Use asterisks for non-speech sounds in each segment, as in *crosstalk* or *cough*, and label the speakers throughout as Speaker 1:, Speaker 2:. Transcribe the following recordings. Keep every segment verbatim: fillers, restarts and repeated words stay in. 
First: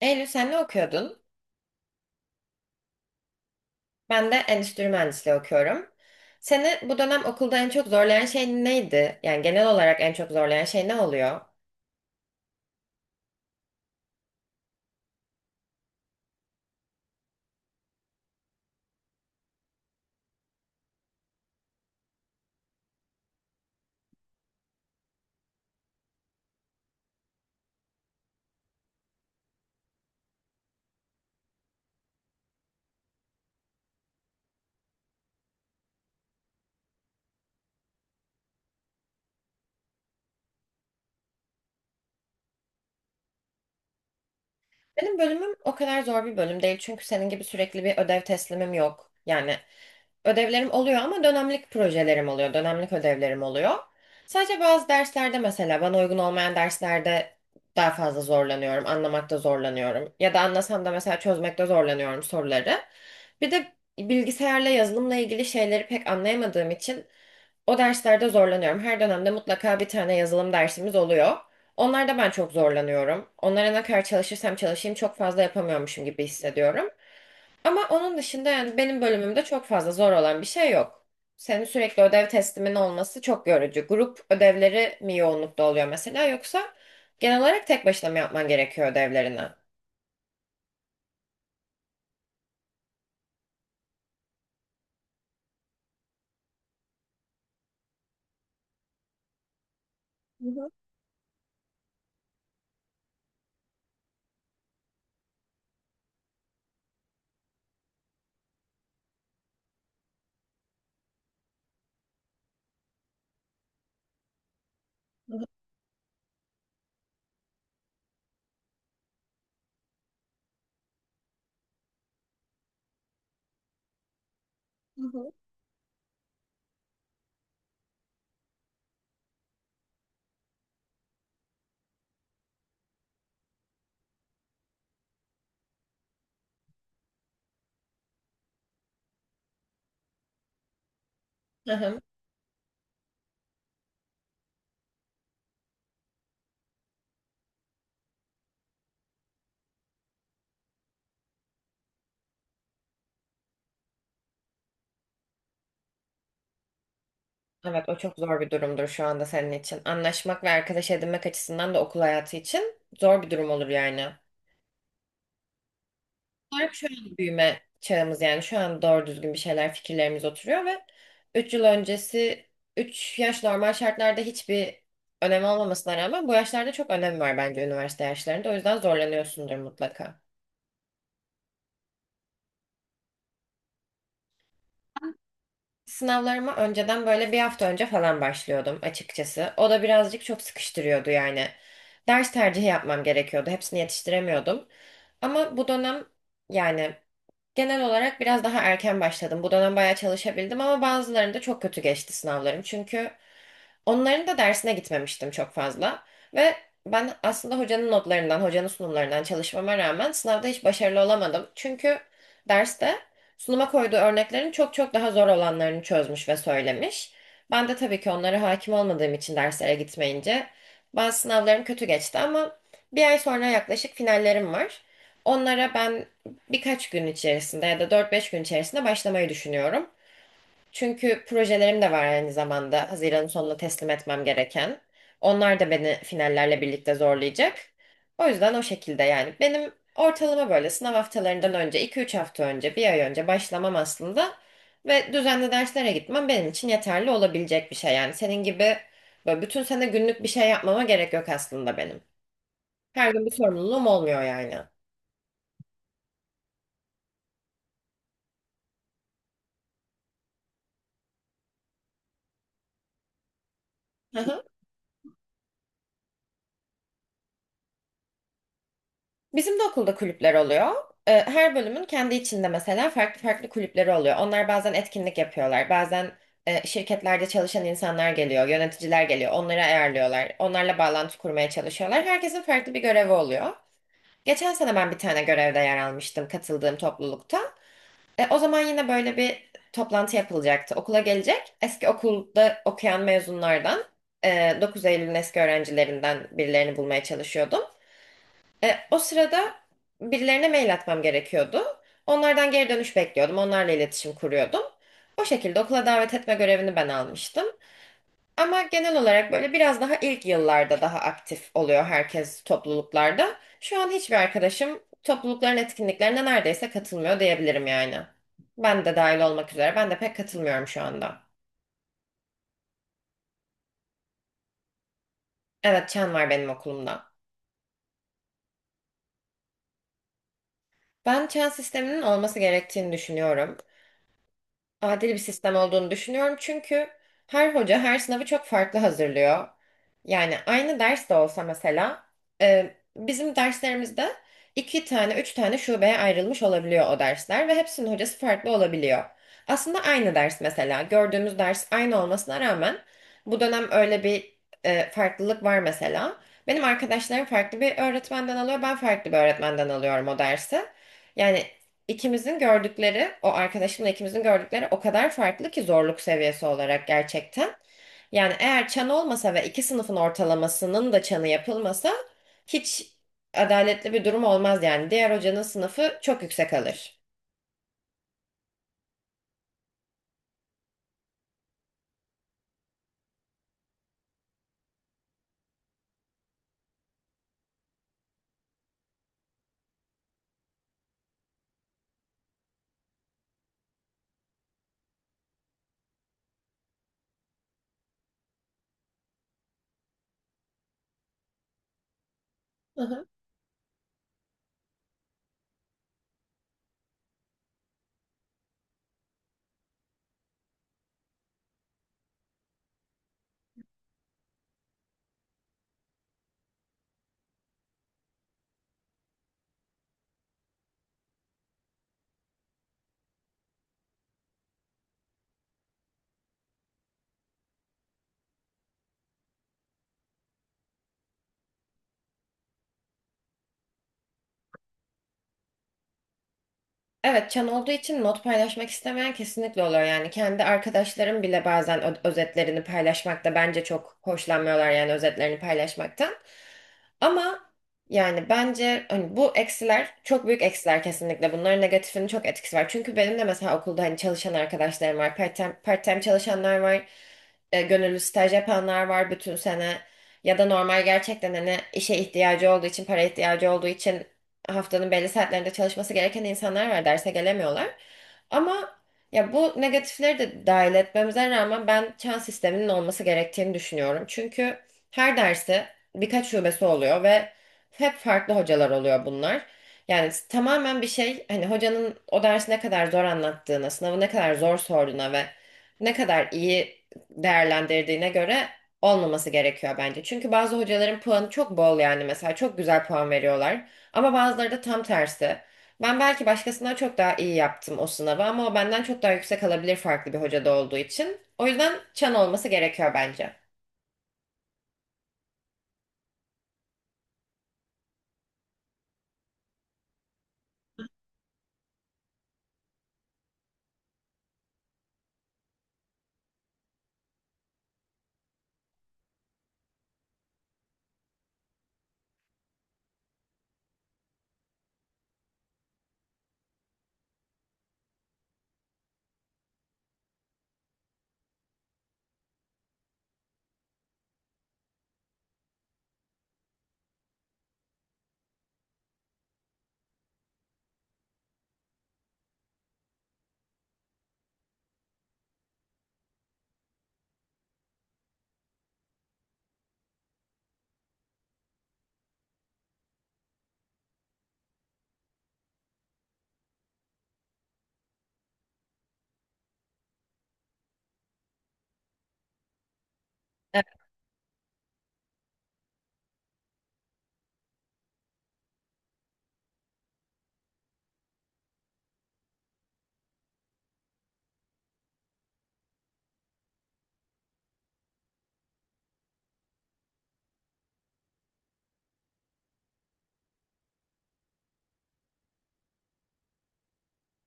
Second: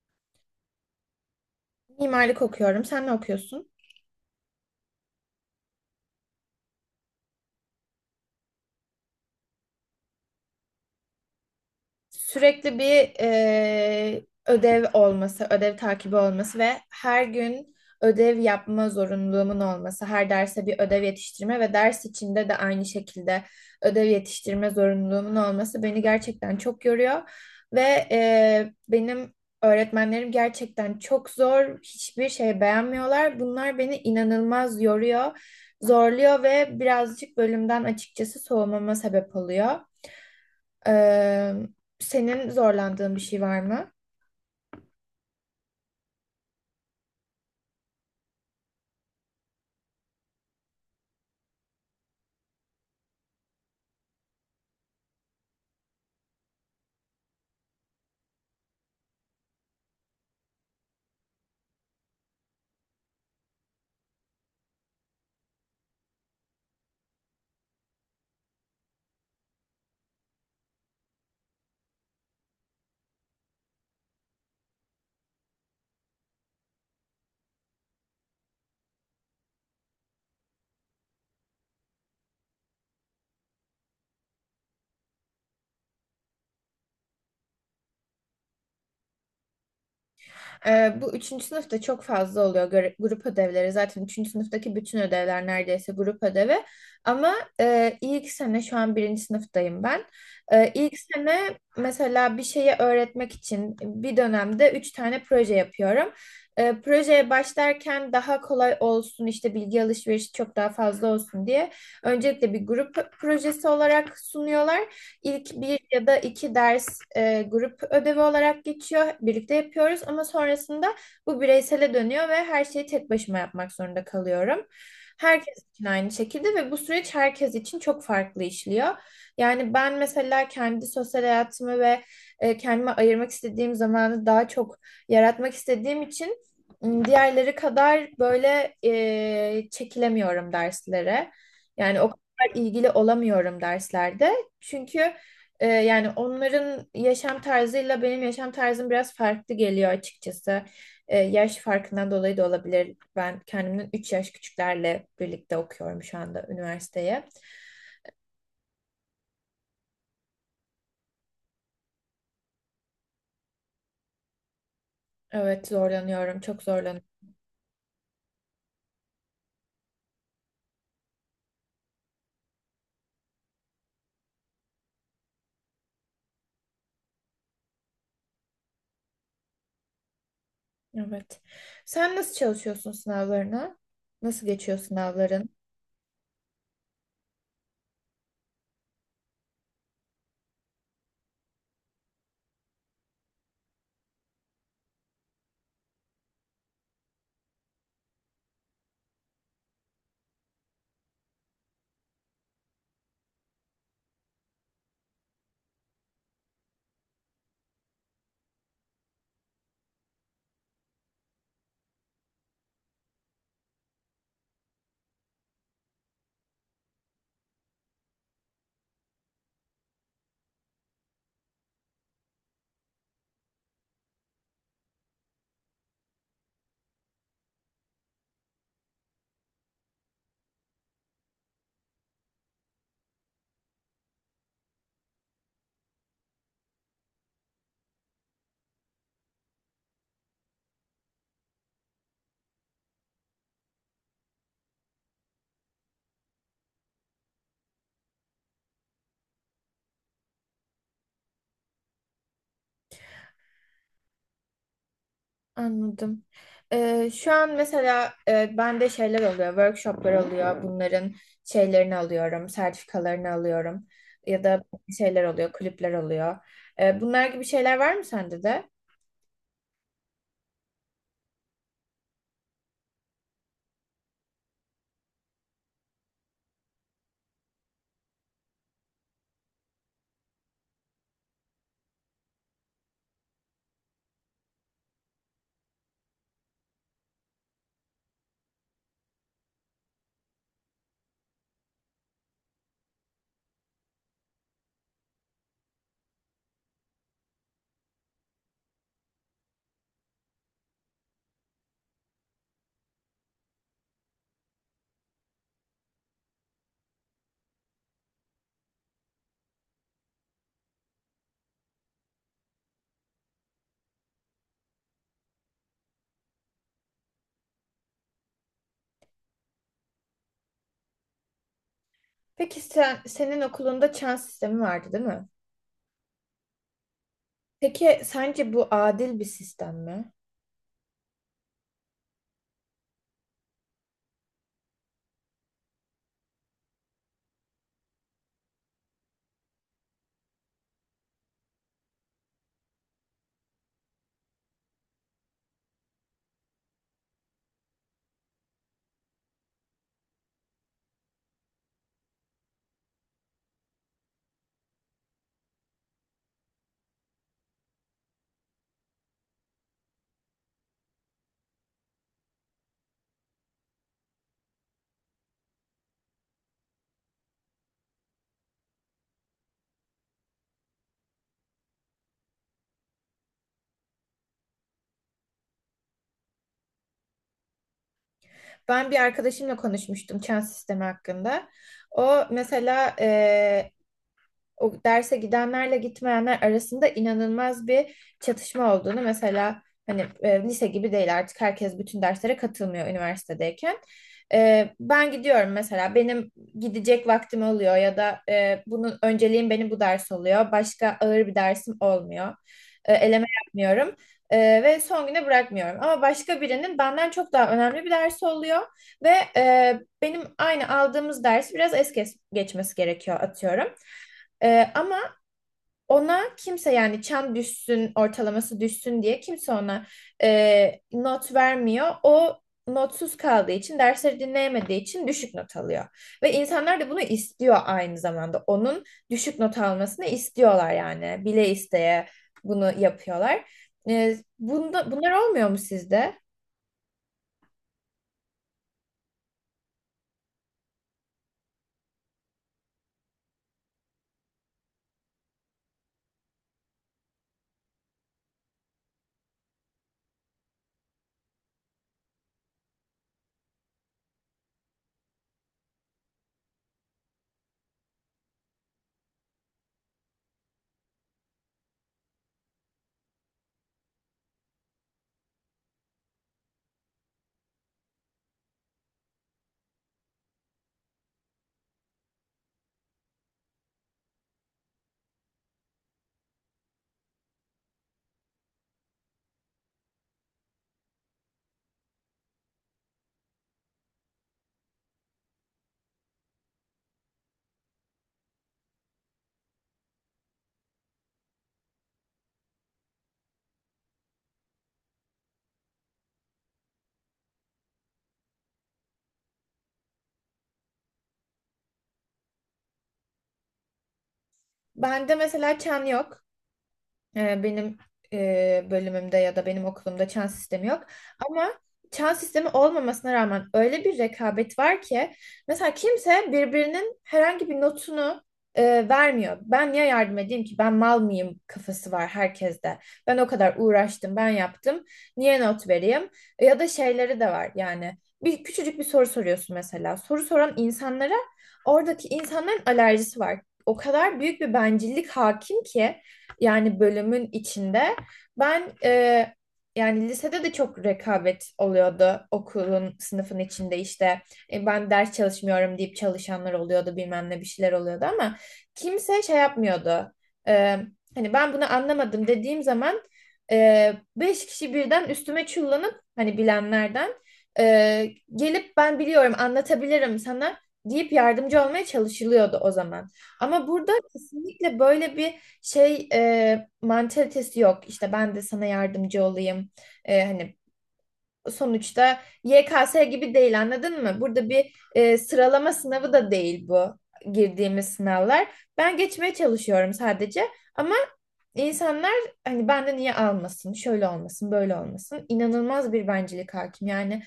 Speaker 1: Eylül sen ne okuyordun?
Speaker 2: Mimarlık okuyorum. Sen ne okuyorsun?
Speaker 1: Ben de endüstri mühendisliği okuyorum. Seni bu dönem okulda en çok zorlayan şey neydi? Yani genel olarak en çok zorlayan şey ne oluyor?
Speaker 2: Sürekli bir e, ödev olması, ödev takibi olması ve her gün ödev yapma zorunluluğumun olması, her derse bir ödev yetiştirme ve ders içinde de aynı şekilde ödev yetiştirme zorunluluğumun olması beni gerçekten çok yoruyor ve e, benim öğretmenlerim gerçekten çok zor, hiçbir şey beğenmiyorlar. Bunlar beni inanılmaz yoruyor, zorluyor ve birazcık bölümden açıkçası soğumama sebep oluyor. Ee, senin zorlandığın bir şey var mı?
Speaker 1: Benim bölümüm o kadar zor bir bölüm değil çünkü senin gibi sürekli bir ödev teslimim yok. Yani ödevlerim oluyor ama dönemlik projelerim oluyor, dönemlik ödevlerim oluyor. Sadece bazı derslerde mesela bana uygun olmayan derslerde daha fazla zorlanıyorum, anlamakta zorlanıyorum. Ya da anlasam da mesela çözmekte zorlanıyorum soruları. Bir de bilgisayarla yazılımla ilgili şeyleri pek anlayamadığım için o derslerde zorlanıyorum. Her dönemde mutlaka bir tane yazılım dersimiz oluyor. Onlarda ben çok zorlanıyorum. Onlara ne kadar çalışırsam çalışayım çok fazla yapamıyormuşum gibi hissediyorum. Ama onun dışında yani benim bölümümde çok fazla zor olan bir şey yok. Senin sürekli ödev teslimin olması çok yorucu. Grup ödevleri mi yoğunlukta oluyor mesela yoksa genel olarak tek başına mı yapman gerekiyor ödevlerini? Hı
Speaker 2: Ee, bu üçüncü sınıfta çok fazla oluyor göre- grup ödevleri. Zaten üçüncü sınıftaki bütün ödevler neredeyse grup ödevi. Ama e, ilk sene şu an birinci sınıftayım ben.
Speaker 1: hı.
Speaker 2: E, ilk sene mesela bir şeyi öğretmek için bir dönemde üç tane proje yapıyorum. E, projeye başlarken daha kolay olsun işte bilgi alışverişi çok daha fazla olsun diye öncelikle bir grup projesi olarak sunuyorlar. İlk bir ya da iki ders e, grup ödevi olarak geçiyor. Birlikte yapıyoruz ama sonrasında bu bireysele dönüyor ve her şeyi tek başıma yapmak zorunda kalıyorum. Herkes için aynı şekilde ve bu süreç herkes için çok farklı işliyor. Yani ben mesela kendi sosyal hayatımı ve e, kendime ayırmak istediğim zamanı daha çok yaratmak istediğim için m, diğerleri kadar böyle e, çekilemiyorum derslere.
Speaker 1: Hı hı.
Speaker 2: Yani o kadar ilgili olamıyorum derslerde. Çünkü ee, yani onların yaşam tarzıyla benim yaşam tarzım biraz farklı geliyor açıkçası. Ee, yaş farkından dolayı da olabilir. Ben kendimden üç yaş küçüklerle birlikte okuyorum şu anda üniversiteye.
Speaker 1: Evet, o çok zor bir durumdur şu anda senin için. Anlaşmak ve arkadaş edinmek açısından da okul hayatı için zor bir durum olur yani.
Speaker 2: Evet zorlanıyorum, çok
Speaker 1: Olarak şöyle
Speaker 2: zorlanıyorum.
Speaker 1: bir büyüme çağımız, yani şu an doğru düzgün bir şeyler fikirlerimiz oturuyor ve üç yıl öncesi üç yaş normal şartlarda hiçbir önemi olmamasına rağmen bu yaşlarda çok önem var bence üniversite yaşlarında. O yüzden zorlanıyorsundur mutlaka.
Speaker 2: Evet. Sen nasıl çalışıyorsun sınavlarına? Nasıl geçiyor sınavların?
Speaker 1: Sınavlarıma önceden böyle bir hafta önce falan başlıyordum açıkçası. O da birazcık çok sıkıştırıyordu yani. Ders tercihi yapmam gerekiyordu. Hepsini yetiştiremiyordum. Ama bu dönem, yani genel olarak biraz daha erken başladım. Bu dönem bayağı çalışabildim ama bazılarında çok kötü geçti sınavlarım. Çünkü onların da dersine gitmemiştim çok fazla. Ve ben aslında hocanın notlarından, hocanın sunumlarından çalışmama rağmen sınavda hiç başarılı olamadım. Çünkü derste sunuma koyduğu örneklerin çok çok daha zor olanlarını çözmüş ve söylemiş. Ben de tabii ki onlara hakim olmadığım için derslere gitmeyince bazı sınavlarım kötü geçti ama bir ay sonra yaklaşık finallerim var. Onlara ben birkaç gün içerisinde ya da dört beş gün içerisinde başlamayı düşünüyorum. Çünkü projelerim de var aynı zamanda. Haziran'ın sonunda teslim etmem gereken. Onlar da beni finallerle birlikte zorlayacak. O yüzden o şekilde yani. Benim ortalama böyle sınav haftalarından önce, iki üç hafta önce, bir ay önce başlamam aslında. Ve düzenli derslere gitmem benim için yeterli olabilecek bir şey. Yani senin gibi böyle bütün sene günlük bir şey yapmama gerek yok aslında benim. Her gün bir sorumluluğum olmuyor yani.
Speaker 2: Anladım. Ee, şu an mesela e, bende şeyler oluyor, workshoplar oluyor. Bunların şeylerini alıyorum, sertifikalarını alıyorum. Ya
Speaker 1: *laughs*
Speaker 2: da şeyler oluyor, kulüpler oluyor. Ee, bunlar gibi şeyler var mı sende de?
Speaker 1: Bizim de okulda kulüpler oluyor. Ee, Her bölümün kendi içinde mesela farklı farklı kulüpleri oluyor. Onlar bazen etkinlik yapıyorlar. Bazen e, şirketlerde çalışan insanlar geliyor, yöneticiler geliyor. Onları ayarlıyorlar. Onlarla bağlantı kurmaya çalışıyorlar. Herkesin farklı bir görevi oluyor. Geçen sene ben bir tane görevde yer almıştım katıldığım toplulukta. E, o zaman yine böyle bir toplantı yapılacaktı. Okula gelecek eski okulda okuyan mezunlardan, e, dokuz Eylül'ün eski öğrencilerinden birilerini bulmaya çalışıyordum. E, o sırada birilerine mail atmam gerekiyordu. Onlardan geri dönüş bekliyordum. Onlarla iletişim kuruyordum. O şekilde okula davet etme görevini ben almıştım. Ama genel olarak böyle biraz daha ilk yıllarda daha aktif oluyor herkes topluluklarda. Şu an hiçbir arkadaşım toplulukların etkinliklerine neredeyse katılmıyor diyebilirim yani. Ben de dahil olmak üzere. Ben de pek katılmıyorum şu anda.
Speaker 2: Peki sen, senin okulunda çan sistemi vardı, değil mi?
Speaker 1: Evet, çan var benim okulumda.
Speaker 2: Peki sence bu adil bir sistem mi?
Speaker 1: Ben çan sisteminin olması gerektiğini düşünüyorum. Adil bir sistem olduğunu düşünüyorum. Çünkü her hoca her sınavı çok farklı hazırlıyor. Yani aynı ders de olsa mesela e, bizim derslerimizde iki tane, üç tane şubeye ayrılmış olabiliyor o dersler ve hepsinin hocası farklı olabiliyor. Aslında aynı ders mesela gördüğümüz ders aynı olmasına rağmen bu dönem öyle bir e, farklılık var mesela. Benim arkadaşlarım farklı bir öğretmenden alıyor, ben farklı bir öğretmenden alıyorum o dersi. Yani İkimizin gördükleri, o arkadaşımla ikimizin gördükleri o kadar farklı ki zorluk seviyesi olarak gerçekten. Yani eğer çan olmasa ve iki sınıfın ortalamasının da çanı yapılmasa hiç adaletli bir durum olmaz yani. Diğer hocanın sınıfı çok yüksek alır.
Speaker 2: Ben bir arkadaşımla konuşmuştum çan sistemi hakkında. O mesela o derse gidenlerle gitmeyenler arasında inanılmaz bir çatışma olduğunu mesela hani e, lise gibi değil artık herkes bütün derslere katılmıyor üniversitedeyken. E, ben gidiyorum mesela benim gidecek vaktim oluyor ya da e, bunun önceliğim benim bu ders oluyor. Başka ağır bir dersim olmuyor.
Speaker 1: Hı
Speaker 2: E,
Speaker 1: hı.
Speaker 2: eleme yapmıyorum. E, ve son güne bırakmıyorum. Ama başka birinin benden çok daha önemli bir dersi oluyor ve e, benim aynı aldığımız dersi biraz es kes- geçmesi gerekiyor atıyorum. Ee, ama ona kimse yani çan düşsün, ortalaması düşsün diye kimse ona e, not vermiyor. O notsuz kaldığı için, dersleri dinleyemediği için düşük not alıyor. Ve insanlar da bunu istiyor aynı zamanda. Onun düşük not almasını istiyorlar yani. Bile isteye bunu yapıyorlar. Ee, bunda, bunlar olmuyor mu sizde?
Speaker 1: Evet, çan olduğu için not paylaşmak istemeyen kesinlikle oluyor yani. Kendi arkadaşlarım bile bazen ö- özetlerini paylaşmakta bence çok hoşlanmıyorlar, yani özetlerini paylaşmaktan. Ama yani bence hani bu eksiler çok büyük eksiler kesinlikle. Bunların negatifinin çok etkisi var. Çünkü benim de mesela okulda hani çalışan arkadaşlarım var. Part-time, part-time çalışanlar var, e, gönüllü staj yapanlar var bütün sene ya da normal gerçekten hani işe ihtiyacı olduğu için, para ihtiyacı olduğu için haftanın belli saatlerinde çalışması gereken insanlar var, derse gelemiyorlar. Ama ya bu negatifleri de dahil etmemize rağmen ben çan sisteminin olması gerektiğini düşünüyorum. Çünkü her dersi birkaç şubesi oluyor ve hep farklı hocalar oluyor bunlar. Yani tamamen bir şey hani hocanın o dersi ne kadar zor anlattığına, sınavı ne kadar zor sorduğuna ve ne kadar iyi değerlendirdiğine göre olmaması gerekiyor bence. Çünkü bazı hocaların puanı çok bol yani, mesela çok güzel puan veriyorlar ama bazıları da tam tersi. Ben belki başkasından çok daha iyi yaptım o sınavı ama o benden çok daha yüksek alabilir farklı bir hocada olduğu için. O yüzden çan olması gerekiyor bence.
Speaker 2: Bende mesela çan yok. E, Benim e, bölümümde ya da benim okulumda çan sistemi yok. Ama çan sistemi olmamasına rağmen öyle bir rekabet var ki mesela kimse birbirinin herhangi bir notunu e, vermiyor. Ben niye yardım edeyim ki? Ben mal mıyım kafası var herkeste. Ben o kadar uğraştım, ben yaptım. Niye not vereyim? E, Ya da şeyleri de var yani. Bir küçücük bir soru soruyorsun mesela. Soru soran insanlara oradaki insanların alerjisi var. O kadar büyük bir bencillik hakim ki yani bölümün içinde. Ben e, yani lisede de çok rekabet oluyordu okulun sınıfın içinde işte. E, ben ders çalışmıyorum deyip çalışanlar oluyordu bilmem ne bir şeyler oluyordu ama kimse şey yapmıyordu. E, Hani ben bunu anlamadım dediğim zaman e, beş kişi birden üstüme çullanıp hani bilenlerden e, gelip ben biliyorum anlatabilirim sana deyip yardımcı olmaya çalışılıyordu o zaman. Ama burada kesinlikle böyle bir şey e, mantalitesi yok işte ben de sana yardımcı olayım. E, hani sonuçta Y K S gibi değil anladın mı? Burada bir e, sıralama sınavı da değil bu girdiğimiz sınavlar. Ben geçmeye çalışıyorum sadece ama insanlar hani benden niye almasın şöyle olmasın böyle olmasın inanılmaz bir bencillik hakim yani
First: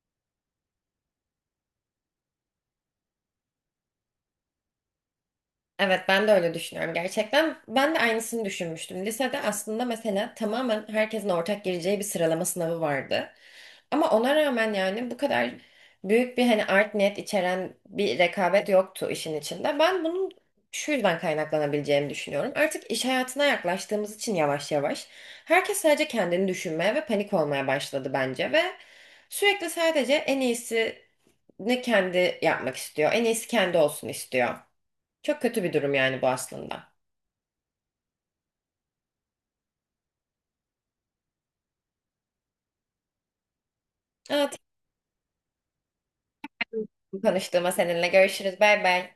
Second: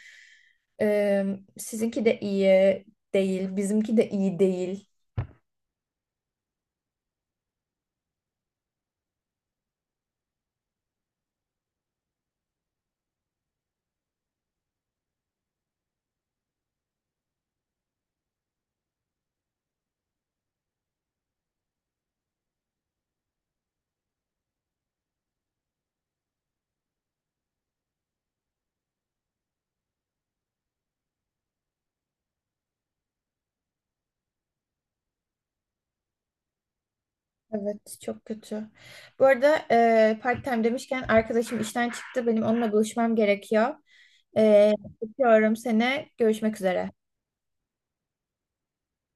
Speaker 2: e, sizinki de iyi değil bizimki de iyi değil.
Speaker 1: Evet, ben de öyle düşünüyorum gerçekten. Ben de aynısını düşünmüştüm. Lisede aslında mesela tamamen herkesin ortak gireceği bir sıralama sınavı vardı. Ama ona rağmen yani bu kadar büyük bir hani art niyet içeren bir rekabet yoktu işin içinde. Ben bunun şu yüzden kaynaklanabileceğini düşünüyorum. Artık iş hayatına yaklaştığımız için yavaş yavaş herkes sadece kendini düşünmeye ve panik olmaya başladı bence ve sürekli sadece en iyisini kendi yapmak istiyor, en iyisi kendi olsun istiyor. Çok kötü bir durum yani bu aslında.
Speaker 2: Evet çok kötü. Bu arada e, part time demişken arkadaşım işten çıktı. Benim onunla buluşmam gerekiyor.
Speaker 1: Evet,
Speaker 2: E, Öpüyorum seni. Görüşmek üzere.
Speaker 1: tanıştığıma seninle görüşürüz. Bay bay.